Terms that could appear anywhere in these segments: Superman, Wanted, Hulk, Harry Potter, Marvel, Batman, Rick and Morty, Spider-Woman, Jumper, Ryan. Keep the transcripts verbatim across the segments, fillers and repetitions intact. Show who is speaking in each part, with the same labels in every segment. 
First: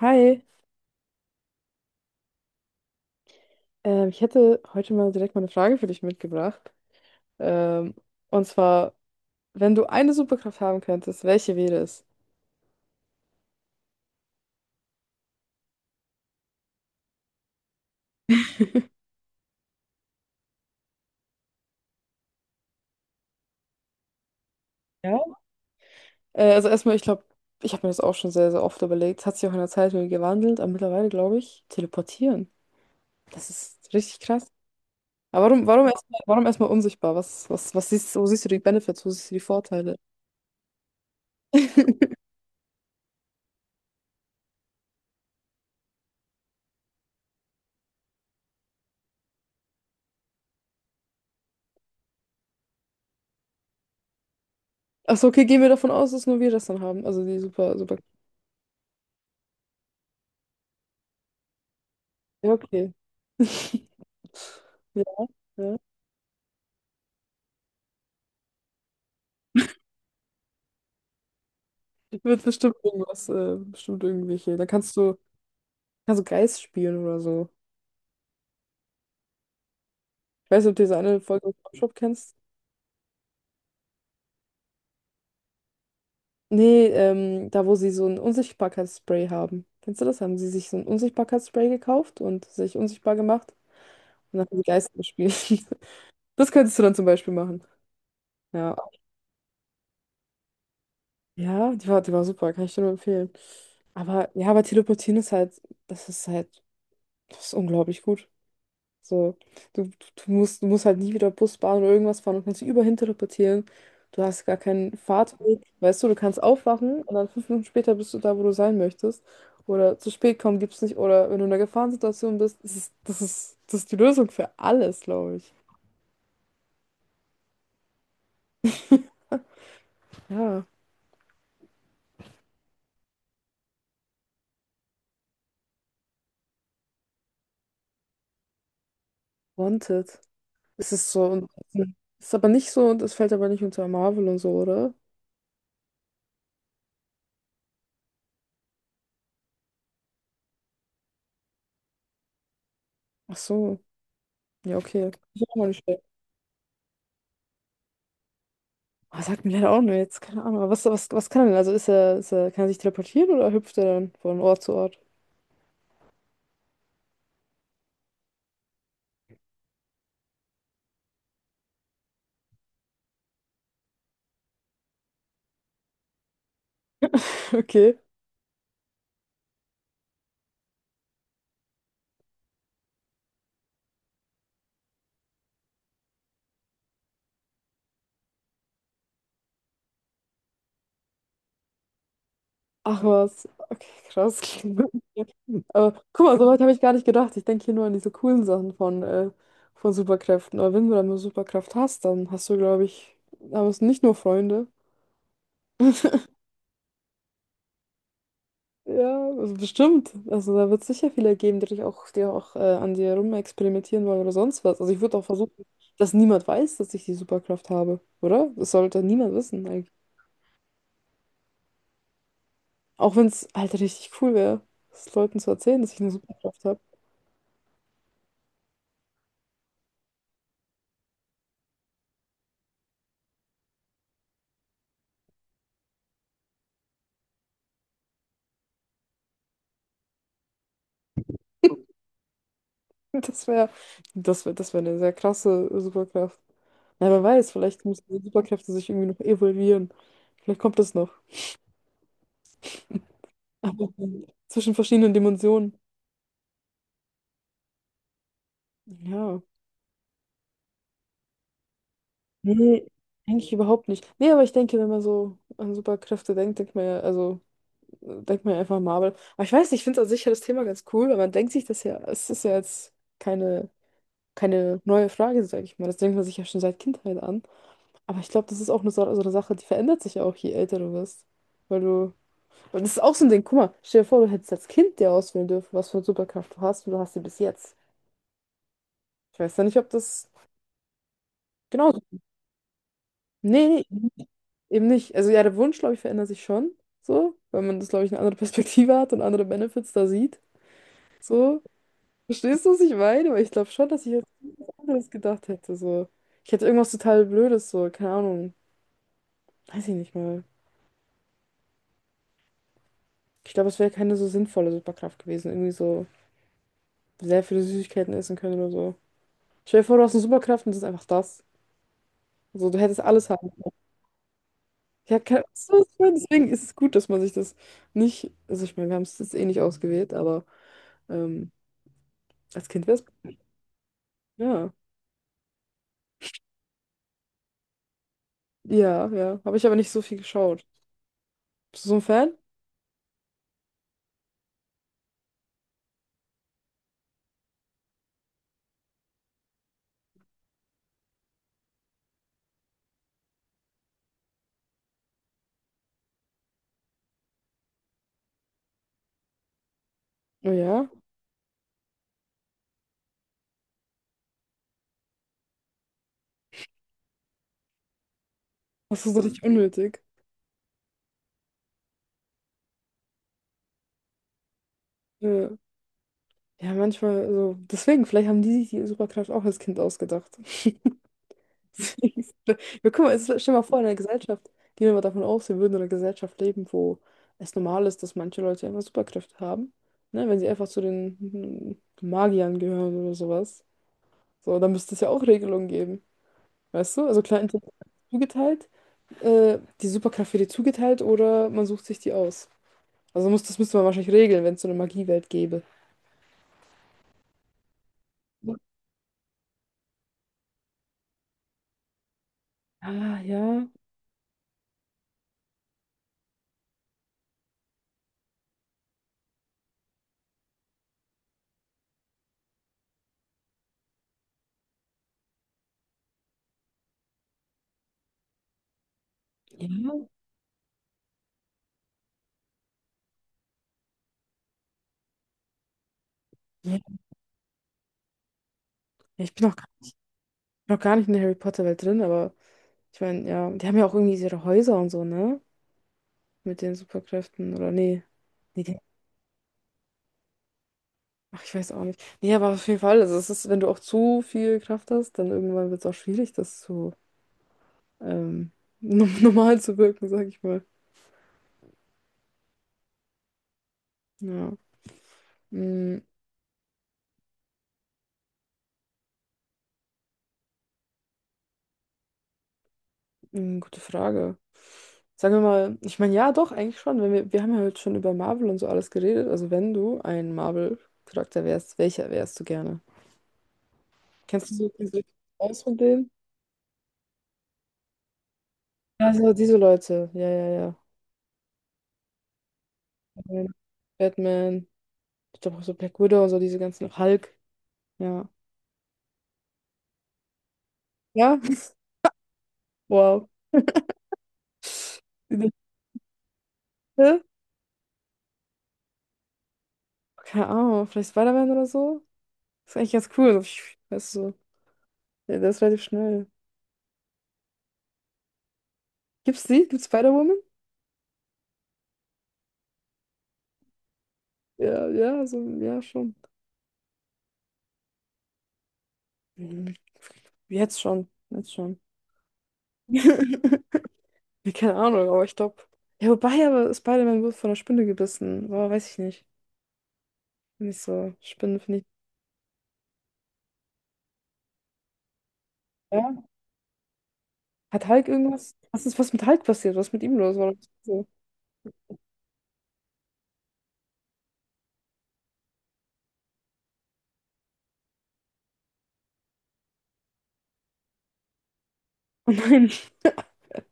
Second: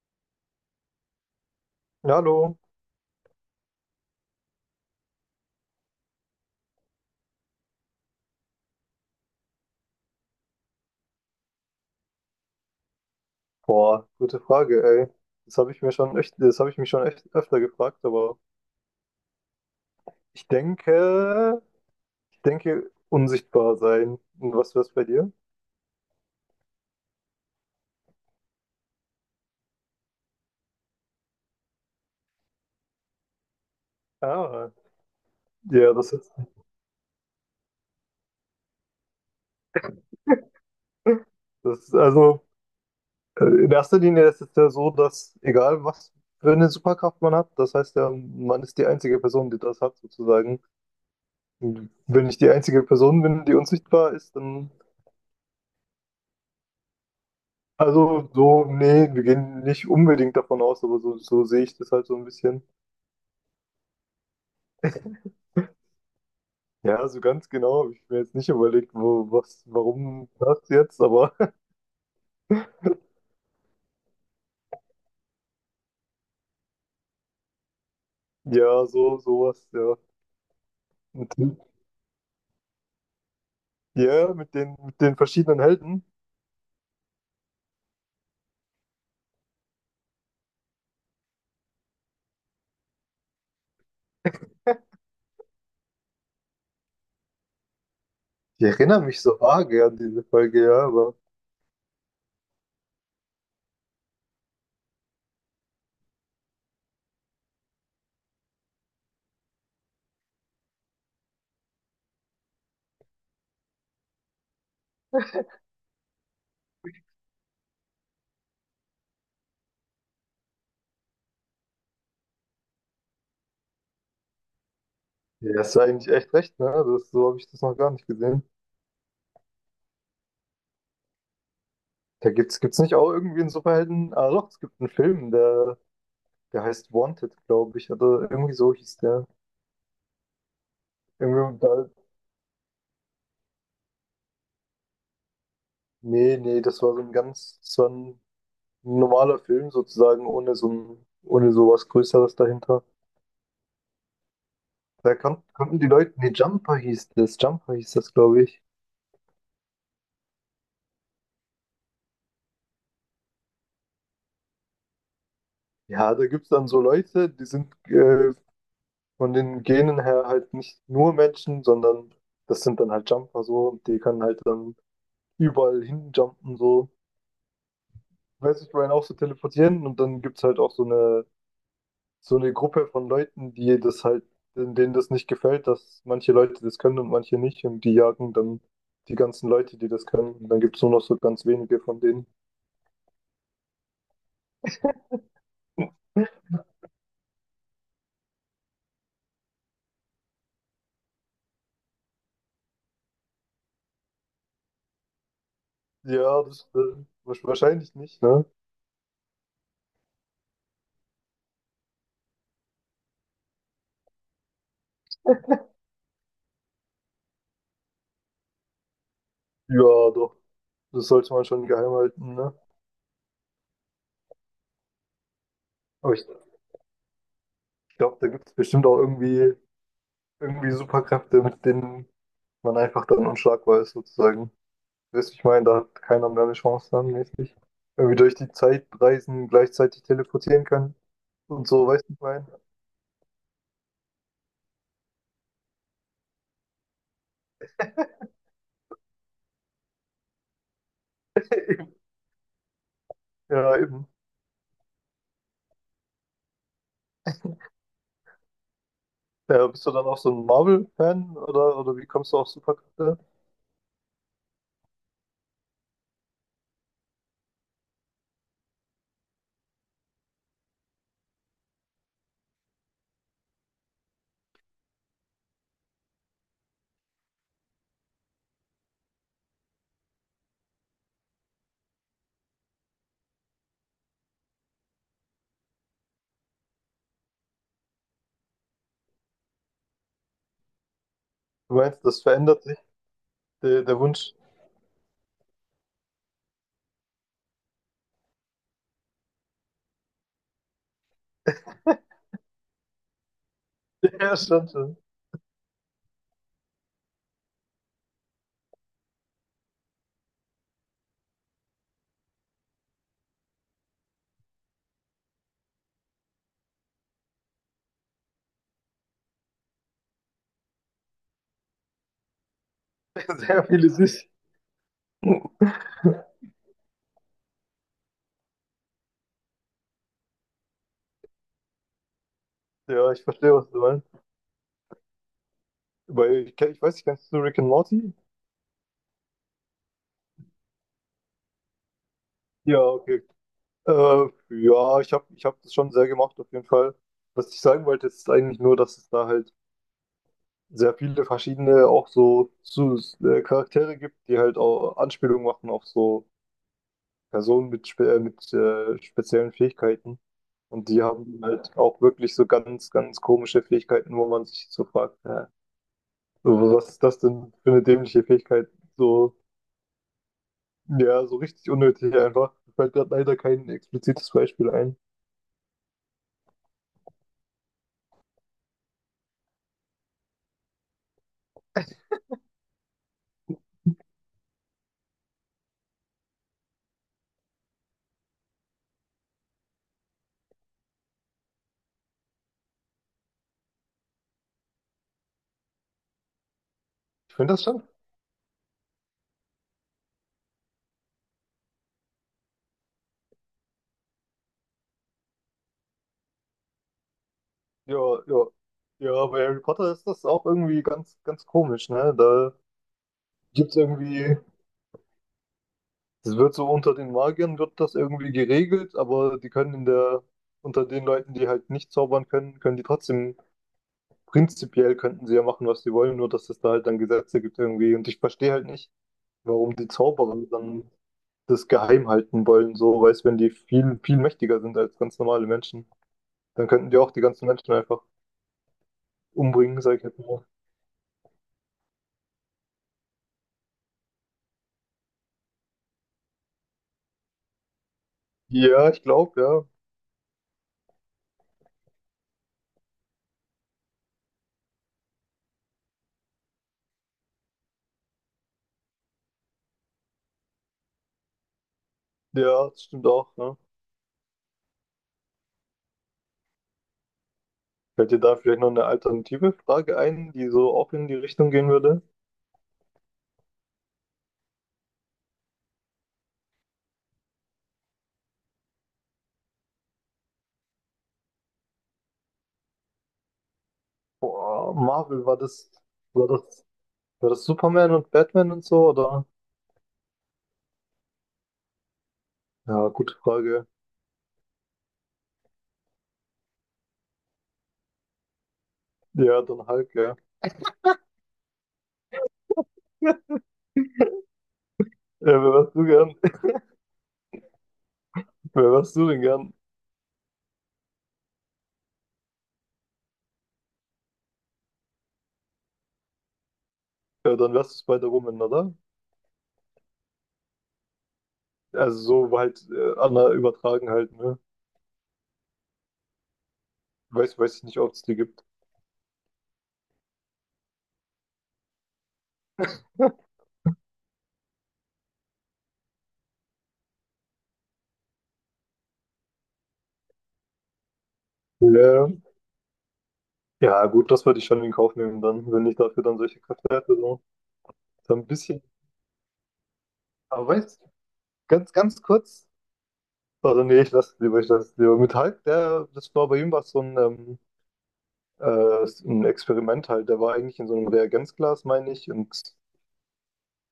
Speaker 1: Hi,
Speaker 2: Ja, hallo.
Speaker 1: ähm, ich hätte heute mal direkt mal eine Frage für dich mitgebracht. Ähm, und zwar, wenn du eine Superkraft haben könntest, welche wäre es?
Speaker 2: Boah, gute Frage, ey. Das habe ich mir schon echt, das habe ich mich schon echt öfter gefragt, aber ich denke, ich denke, unsichtbar sein. Und was wär's bei dir?
Speaker 1: Ja, Äh, also erstmal, ich glaube, ich habe mir das auch schon sehr, sehr oft überlegt. Hat sich auch in der Zeit wieder gewandelt, aber mittlerweile glaube ich, teleportieren. Das ist richtig krass.
Speaker 2: Ah,
Speaker 1: Aber warum, warum
Speaker 2: ja, das
Speaker 1: erstmal,
Speaker 2: ist,
Speaker 1: warum erstmal unsichtbar? Was, was, was siehst, wo siehst du die Benefits? Wo siehst du die Vorteile?
Speaker 2: das ist also äh, in erster Linie ist es ja so, dass egal was für eine Superkraft man hat, das heißt ja, man ist die einzige Person, die das hat, sozusagen. Und wenn ich die einzige Person bin, die unsichtbar ist, dann
Speaker 1: Achso, okay, gehen wir davon aus, dass nur wir das dann haben. Also die super, super.
Speaker 2: also so, nee, wir gehen nicht unbedingt davon aus, aber so, so sehe ich das halt so ein
Speaker 1: Ja,
Speaker 2: bisschen.
Speaker 1: okay. Ja,
Speaker 2: Ja, so ganz genau habe ich mir jetzt nicht überlegt, wo, was, warum das jetzt, aber
Speaker 1: wird bestimmt irgendwas, äh, bestimmt irgendwelche. Da kannst du, kannst du Geist spielen oder so.
Speaker 2: ja, so, sowas, ja.
Speaker 1: Ich weiß nicht, ob du diese eine
Speaker 2: Und
Speaker 1: Folge von Pop Shop kennst.
Speaker 2: ja, mit den, mit den verschiedenen Helden.
Speaker 1: Nee, ähm, da wo sie so ein Unsichtbarkeitsspray haben. Kennst du das? Haben sie sich so ein Unsichtbarkeitsspray gekauft und sich unsichtbar gemacht und dann haben sie Geister gespielt. Das könntest du dann zum Beispiel machen.
Speaker 2: Ich
Speaker 1: Ja.
Speaker 2: erinnere mich so vage an diese Folge, ja, aber
Speaker 1: Ja, die war, die war super, kann ich dir nur empfehlen. Aber ja, aber Teleportieren ist halt, das ist halt, das ist unglaublich gut. So, du, du, du musst, du musst halt nie wieder Bus, Bahn oder irgendwas fahren und kannst dich überall teleportieren. Du hast gar keinen Fahrtweg. Weißt du, du kannst aufwachen und dann fünf Minuten später bist du da, wo du sein möchtest. Oder zu spät kommen gibt's nicht. Oder wenn du in einer Gefahrensituation bist, das ist, das ist, das ist die Lösung für alles, glaube ich.
Speaker 2: ja, hast du eigentlich echt recht, ne? Das, so habe ich das noch gar nicht gesehen.
Speaker 1: Ja,
Speaker 2: Da gibt's, gibt's nicht auch irgendwie einen Superhelden? Ah doch, es gibt einen Film, der, der heißt Wanted, glaube ich, oder irgendwie so hieß der.
Speaker 1: Wanted. Es ist so, und
Speaker 2: Irgendwie, da,
Speaker 1: ist aber nicht so und es fällt aber nicht unter Marvel und so, oder?
Speaker 2: nee, nee, das war so ein ganz, das war ein Ein normaler Film sozusagen, ohne so ein, ohne sowas Größeres dahinter.
Speaker 1: Ach so. Ja, okay.
Speaker 2: Da kon
Speaker 1: Ist auch mal
Speaker 2: konnten
Speaker 1: nicht.
Speaker 2: die Leute, nee, Jumper hieß das, Jumper hieß das, glaube ich.
Speaker 1: Oh, sagt mir leider auch nur jetzt, keine Ahnung. Aber Was, was, was kann er denn? Also ist er, ist er, kann er sich teleportieren oder hüpft er dann von Ort zu Ort?
Speaker 2: Ja, da gibt es dann so Leute, die sind äh, von den Genen her halt nicht nur Menschen, sondern das sind dann halt Jumper so und die können halt dann überall hinjumpen so.
Speaker 1: Okay.
Speaker 2: Weiß ich, Ryan auch so teleportieren und dann gibt es halt auch so eine so eine Gruppe von Leuten, die das halt, denen das nicht gefällt, dass manche Leute das können und manche nicht. Und die jagen dann die ganzen Leute, die das können. Und dann gibt es nur noch so ganz wenige von denen.
Speaker 1: Ach was. Okay, krass. Aber guck mal, so weit habe ich gar nicht gedacht. Ich denke hier nur an diese coolen Sachen von, äh, von Superkräften. Aber wenn du dann eine Superkraft hast, dann hast du, glaube ich, haben es nicht nur Freunde.
Speaker 2: Ja, das äh, wahrsch- wahrscheinlich nicht, ne?
Speaker 1: Ja, also bestimmt. Also da wird es sicher viele geben, die dich auch, die auch äh, an dir rumexperimentieren wollen oder sonst was. Also ich würde auch versuchen, dass niemand weiß, dass ich die Superkraft habe, oder? Das sollte niemand wissen.
Speaker 2: Ja, doch. Das sollte man schon geheim halten, ne?
Speaker 1: Auch wenn es halt richtig cool wäre, es Leuten zu erzählen, dass ich eine
Speaker 2: Aber ich
Speaker 1: Superkraft habe.
Speaker 2: glaube, da gibt es bestimmt auch irgendwie, irgendwie Superkräfte, mit denen man einfach dann unschlagbar ist, sozusagen. Weißt du, ich meine, da hat keiner mehr eine Chance dann, mäßig. Irgendwie durch die Zeit reisen, gleichzeitig teleportieren können und so, weißt du, ich meine?
Speaker 1: Das wäre, das wäre, das wäre eine sehr krasse Superkraft. Na, wer weiß, vielleicht müssen die Superkräfte sich irgendwie noch evolvieren. Vielleicht kommt das noch.
Speaker 2: Ja,
Speaker 1: Aber
Speaker 2: eben.
Speaker 1: zwischen verschiedenen Dimensionen. Ja.
Speaker 2: Ja, bist du dann auch so ein Marvel-Fan oder, oder wie kommst du auf
Speaker 1: Nee,
Speaker 2: Superkräfte?
Speaker 1: eigentlich überhaupt nicht. Nee, aber ich denke, wenn man so an Superkräfte denkt, denkt man ja, also äh, denkt man ja einfach an Marvel. Aber ich weiß nicht, ich finde an sich ja das Thema ganz cool, weil man denkt sich das ja, es ist ja jetzt keine, keine neue Frage, sage ich mal. Das denkt man sich ja schon seit Kindheit an. Aber ich glaube, das ist auch eine, so so eine Sache, die verändert sich ja auch, je älter du wirst. Weil du. Und das ist auch so ein Ding, guck mal, stell dir vor, du hättest als Kind dir auswählen dürfen, was für eine Superkraft du hast und du hast sie bis jetzt. Ich weiß ja nicht, ob das.
Speaker 2: Du
Speaker 1: Genau.
Speaker 2: meinst, das verändert sich, der,
Speaker 1: Nee,
Speaker 2: der
Speaker 1: nee,
Speaker 2: Wunsch.
Speaker 1: eben nicht. Also ja, der Wunsch, glaube ich, verändert sich schon. So, weil man das, glaube ich, eine andere Perspektive hat und andere Benefits da sieht. So. Verstehst du, was ich meine? Weil ich glaube schon, dass ich jetzt
Speaker 2: Ja,
Speaker 1: was
Speaker 2: schon, schon.
Speaker 1: anderes gedacht hätte. So. Ich hätte irgendwas total Blödes, so, keine Ahnung. Weiß ich nicht mal. Ich glaube, es wäre keine so sinnvolle Superkraft gewesen. Irgendwie so. Sehr viele Süßigkeiten essen können oder so. Stell dir vor, du hast eine Superkraft und das ist einfach das. Also du hättest alles haben.
Speaker 2: Sehr viele sich.
Speaker 1: Ja, kann, so ist es. Deswegen ist es gut, dass man sich das nicht, also ich meine, wir haben es jetzt eh nicht ausgewählt, aber ähm, als Kind wäre es,
Speaker 2: Ja, ich verstehe, was du meinst.
Speaker 1: ja.
Speaker 2: Weil ich, kenn- ich weiß nicht, kennst du Rick and Morty?
Speaker 1: Ja, ja. Habe ich aber nicht so viel geschaut. Bist du so ein Fan?
Speaker 2: Ja, okay. Äh, ja, ich habe ich hab das schon sehr gemacht, auf jeden Fall. Was ich sagen wollte, ist eigentlich nur, dass es da halt sehr viele verschiedene auch so, so äh, Charaktere gibt, die halt auch Anspielungen machen auf so Personen mit, spe äh, mit äh, speziellen Fähigkeiten.
Speaker 1: Oh ja.
Speaker 2: Und die haben halt auch wirklich so ganz, ganz komische Fähigkeiten, wo man sich so fragt, äh, so, was ist das denn für eine dämliche Fähigkeit?
Speaker 1: Das ist so
Speaker 2: So,
Speaker 1: richtig unnötig.
Speaker 2: ja, so richtig unnötig einfach. Mir fällt gerade leider kein explizites Beispiel ein.
Speaker 1: Ja, ja manchmal, also deswegen, vielleicht haben die sich die Superkraft auch als Kind ausgedacht. Wir gucken mal, es ist- stell dir mal vor, in einer Gesellschaft, gehen wir mal davon aus, wir würden in einer Gesellschaft leben, wo es normal ist, dass manche Leute einfach Superkräfte haben. Ne? Wenn sie einfach zu den mm, Magiern gehören oder sowas. So, dann müsste es ja auch Regelungen geben. Weißt du? Also
Speaker 2: Ich
Speaker 1: klar,
Speaker 2: finde das
Speaker 1: Intelligenz
Speaker 2: schon.
Speaker 1: zugeteilt, äh, die Superkraft wird dir zugeteilt oder man sucht sich die aus. Also muss, das müsste man wahrscheinlich regeln, wenn es so eine Magiewelt gäbe.
Speaker 2: Ja, ja. Ja, bei Harry Potter ist das auch irgendwie ganz, ganz komisch, ne? Da
Speaker 1: Ah, ja.
Speaker 2: gibt's irgendwie das wird so unter den Magiern wird das irgendwie geregelt, aber die können in der, unter den Leuten, die halt nicht zaubern können, können die trotzdem, prinzipiell könnten sie ja machen, was sie wollen, nur dass es da halt dann Gesetze gibt irgendwie. Und ich verstehe halt nicht, warum die
Speaker 1: Ja.
Speaker 2: Zauberer dann das geheim halten wollen, so, weißt, wenn die viel, viel mächtiger sind als ganz normale Menschen, dann
Speaker 1: Ja.
Speaker 2: könnten die auch die ganzen Menschen einfach
Speaker 1: Ich bin noch,
Speaker 2: umbringen, sag ich jetzt mal.
Speaker 1: noch gar nicht in der Harry Potter-Welt drin, aber. Ich meine, ja, die haben ja auch irgendwie ihre Häuser und so, ne? Mit den Superkräften, oder nee. Nee, die-
Speaker 2: Ja, ich glaube, ja.
Speaker 1: ach, ich weiß auch nicht. Nee, aber auf jeden Fall, also es ist, wenn du auch zu viel Kraft hast, dann irgendwann wird es auch schwierig, das zu ähm, normal zu wirken, sag ich mal.
Speaker 2: Ja, das stimmt auch, ne?
Speaker 1: Ja. Mm,
Speaker 2: Fällt dir da vielleicht noch eine alternative Frage ein, die so auch in die Richtung gehen würde?
Speaker 1: mm, gute Frage. Sagen wir mal, ich meine, ja, doch, eigentlich schon. Wenn wir, wir haben ja heute schon über Marvel und so alles geredet. Also wenn du ein Marvel-Charakter wärst, welcher wärst du gerne? Kennst du so
Speaker 2: Boah,
Speaker 1: kennst du dich
Speaker 2: Marvel, war
Speaker 1: aus
Speaker 2: das,
Speaker 1: von denen?
Speaker 2: war das, war das Superman und Batman und so, oder?
Speaker 1: Also diese Leute, ja, ja,
Speaker 2: Ja, gute
Speaker 1: ja.
Speaker 2: Frage.
Speaker 1: Batman, ich glaube auch so Black Widow und so diese ganzen Hulk. Ja.
Speaker 2: Ja, dann Hulk, ja.
Speaker 1: Ja? Wow.
Speaker 2: Ja,
Speaker 1: Diese-
Speaker 2: wer wärst du gern?
Speaker 1: Hä?
Speaker 2: Wer wärst du denn gern?
Speaker 1: Keine Ahnung, vielleicht Spider-Man oder so? Ist eigentlich ganz cool. So, pfiuh, weißt du, so. Ja, der ist relativ schnell.
Speaker 2: Ja, dann wärst du Spider-Woman, oder?
Speaker 1: Gibt's die? Gibt's Spider-Woman?
Speaker 2: Also so halt äh, Anna übertragen halt, ne?
Speaker 1: Ja, ja, so, ja, schon.
Speaker 2: Weiß, weiß ich nicht, ob es die gibt.
Speaker 1: Hm, jetzt schon. Jetzt schon. Ja, keine Ahnung, aber ich glaube. Ja, wobei, aber Spider-Man wurde von einer Spinne gebissen. Boah, weiß ich nicht. Nicht so. Spinnen finde ich.
Speaker 2: Ja. Ja, gut, das würde ich schon in Kauf nehmen dann, wenn ich dafür dann
Speaker 1: Ja.
Speaker 2: solche Kräfte hätte. So,
Speaker 1: Hat Hulk
Speaker 2: so ein
Speaker 1: irgendwas?
Speaker 2: bisschen.
Speaker 1: Was ist was mit Hulk passiert? Was ist mit ihm los?
Speaker 2: Aber
Speaker 1: Warum ist er
Speaker 2: weißt du,
Speaker 1: so?
Speaker 2: ganz, ganz kurz. Oder nee, ich lasse es lieber, ich lasse es lieber. Mit Hulk, der, das war bei ihm was so ein ähm, Äh, ein Experiment halt. Der war eigentlich in so einem Reagenzglas, meine ich, und
Speaker 1: Oh nein.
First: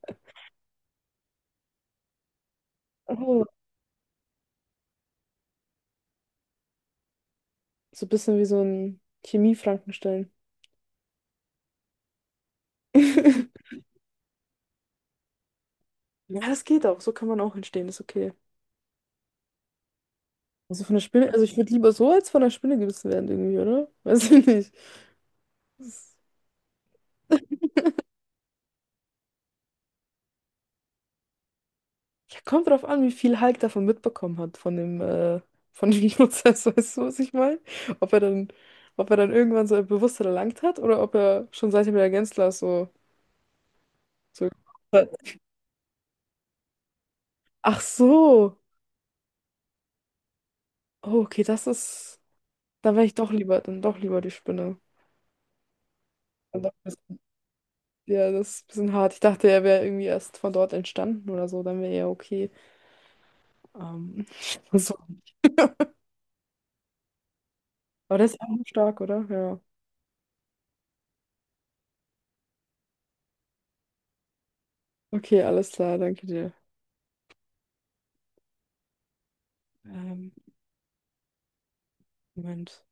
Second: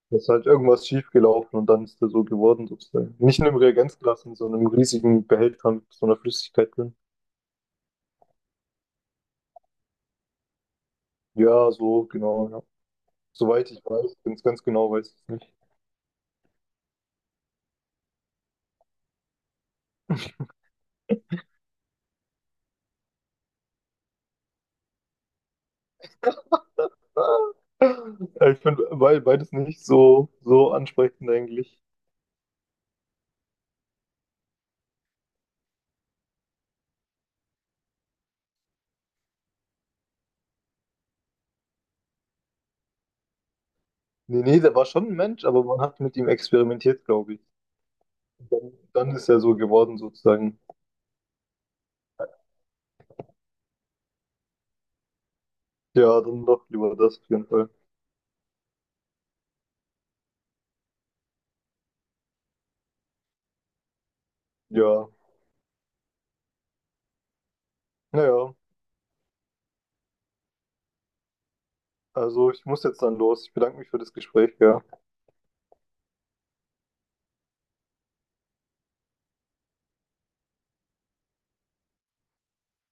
Speaker 2: da ist halt irgendwas schiefgelaufen und dann ist der so geworden, sozusagen. Nicht
Speaker 1: Oh.
Speaker 2: in einem Reagenzglas, in so einem riesigen Behälter mit so einer Flüssigkeit drin.
Speaker 1: So ein bisschen wie so ein Chemie-Frankenstein.
Speaker 2: Ja, so, genau, ja. Soweit ich weiß, ganz, ganz genau weiß ich es nicht.
Speaker 1: Ja, das geht auch. So kann man auch entstehen, ist okay. Also von der Spinne, also ich würde lieber so als von der Spinne gebissen werden irgendwie, oder? Weiß ich nicht. Das-
Speaker 2: Ah, ich finde beides nicht so, so ansprechend eigentlich.
Speaker 1: ja, kommt drauf an, wie viel Hulk davon mitbekommen hat, von dem, äh, von dem Prozess, weißt du, was ich meine? Ob er dann, ob er dann irgendwann so ein Bewusstsein erlangt hat oder ob er schon seitdem er Gänzler so,
Speaker 2: Nee,
Speaker 1: so.
Speaker 2: nee, der war schon ein Mensch, aber man hat mit ihm experimentiert, glaube ich.
Speaker 1: Ach so.
Speaker 2: Dann, dann ist er so geworden, sozusagen.
Speaker 1: Oh, okay, das ist. Dann wäre ich doch lieber, dann doch lieber die Spinne.
Speaker 2: Ja, dann
Speaker 1: Dann
Speaker 2: doch
Speaker 1: doch
Speaker 2: lieber
Speaker 1: das.
Speaker 2: das auf jeden Fall.
Speaker 1: Ja, das ist ein bisschen hart. Ich dachte, er wäre irgendwie erst von dort entstanden oder so, dann wäre er okay. Ähm, so.
Speaker 2: Ja,
Speaker 1: Aber das ist auch
Speaker 2: naja.
Speaker 1: stark, oder? Ja.
Speaker 2: Also ich muss jetzt dann los. Ich bedanke mich für das Gespräch, ja.
Speaker 1: Okay, alles klar, danke dir. Ähm, Moment.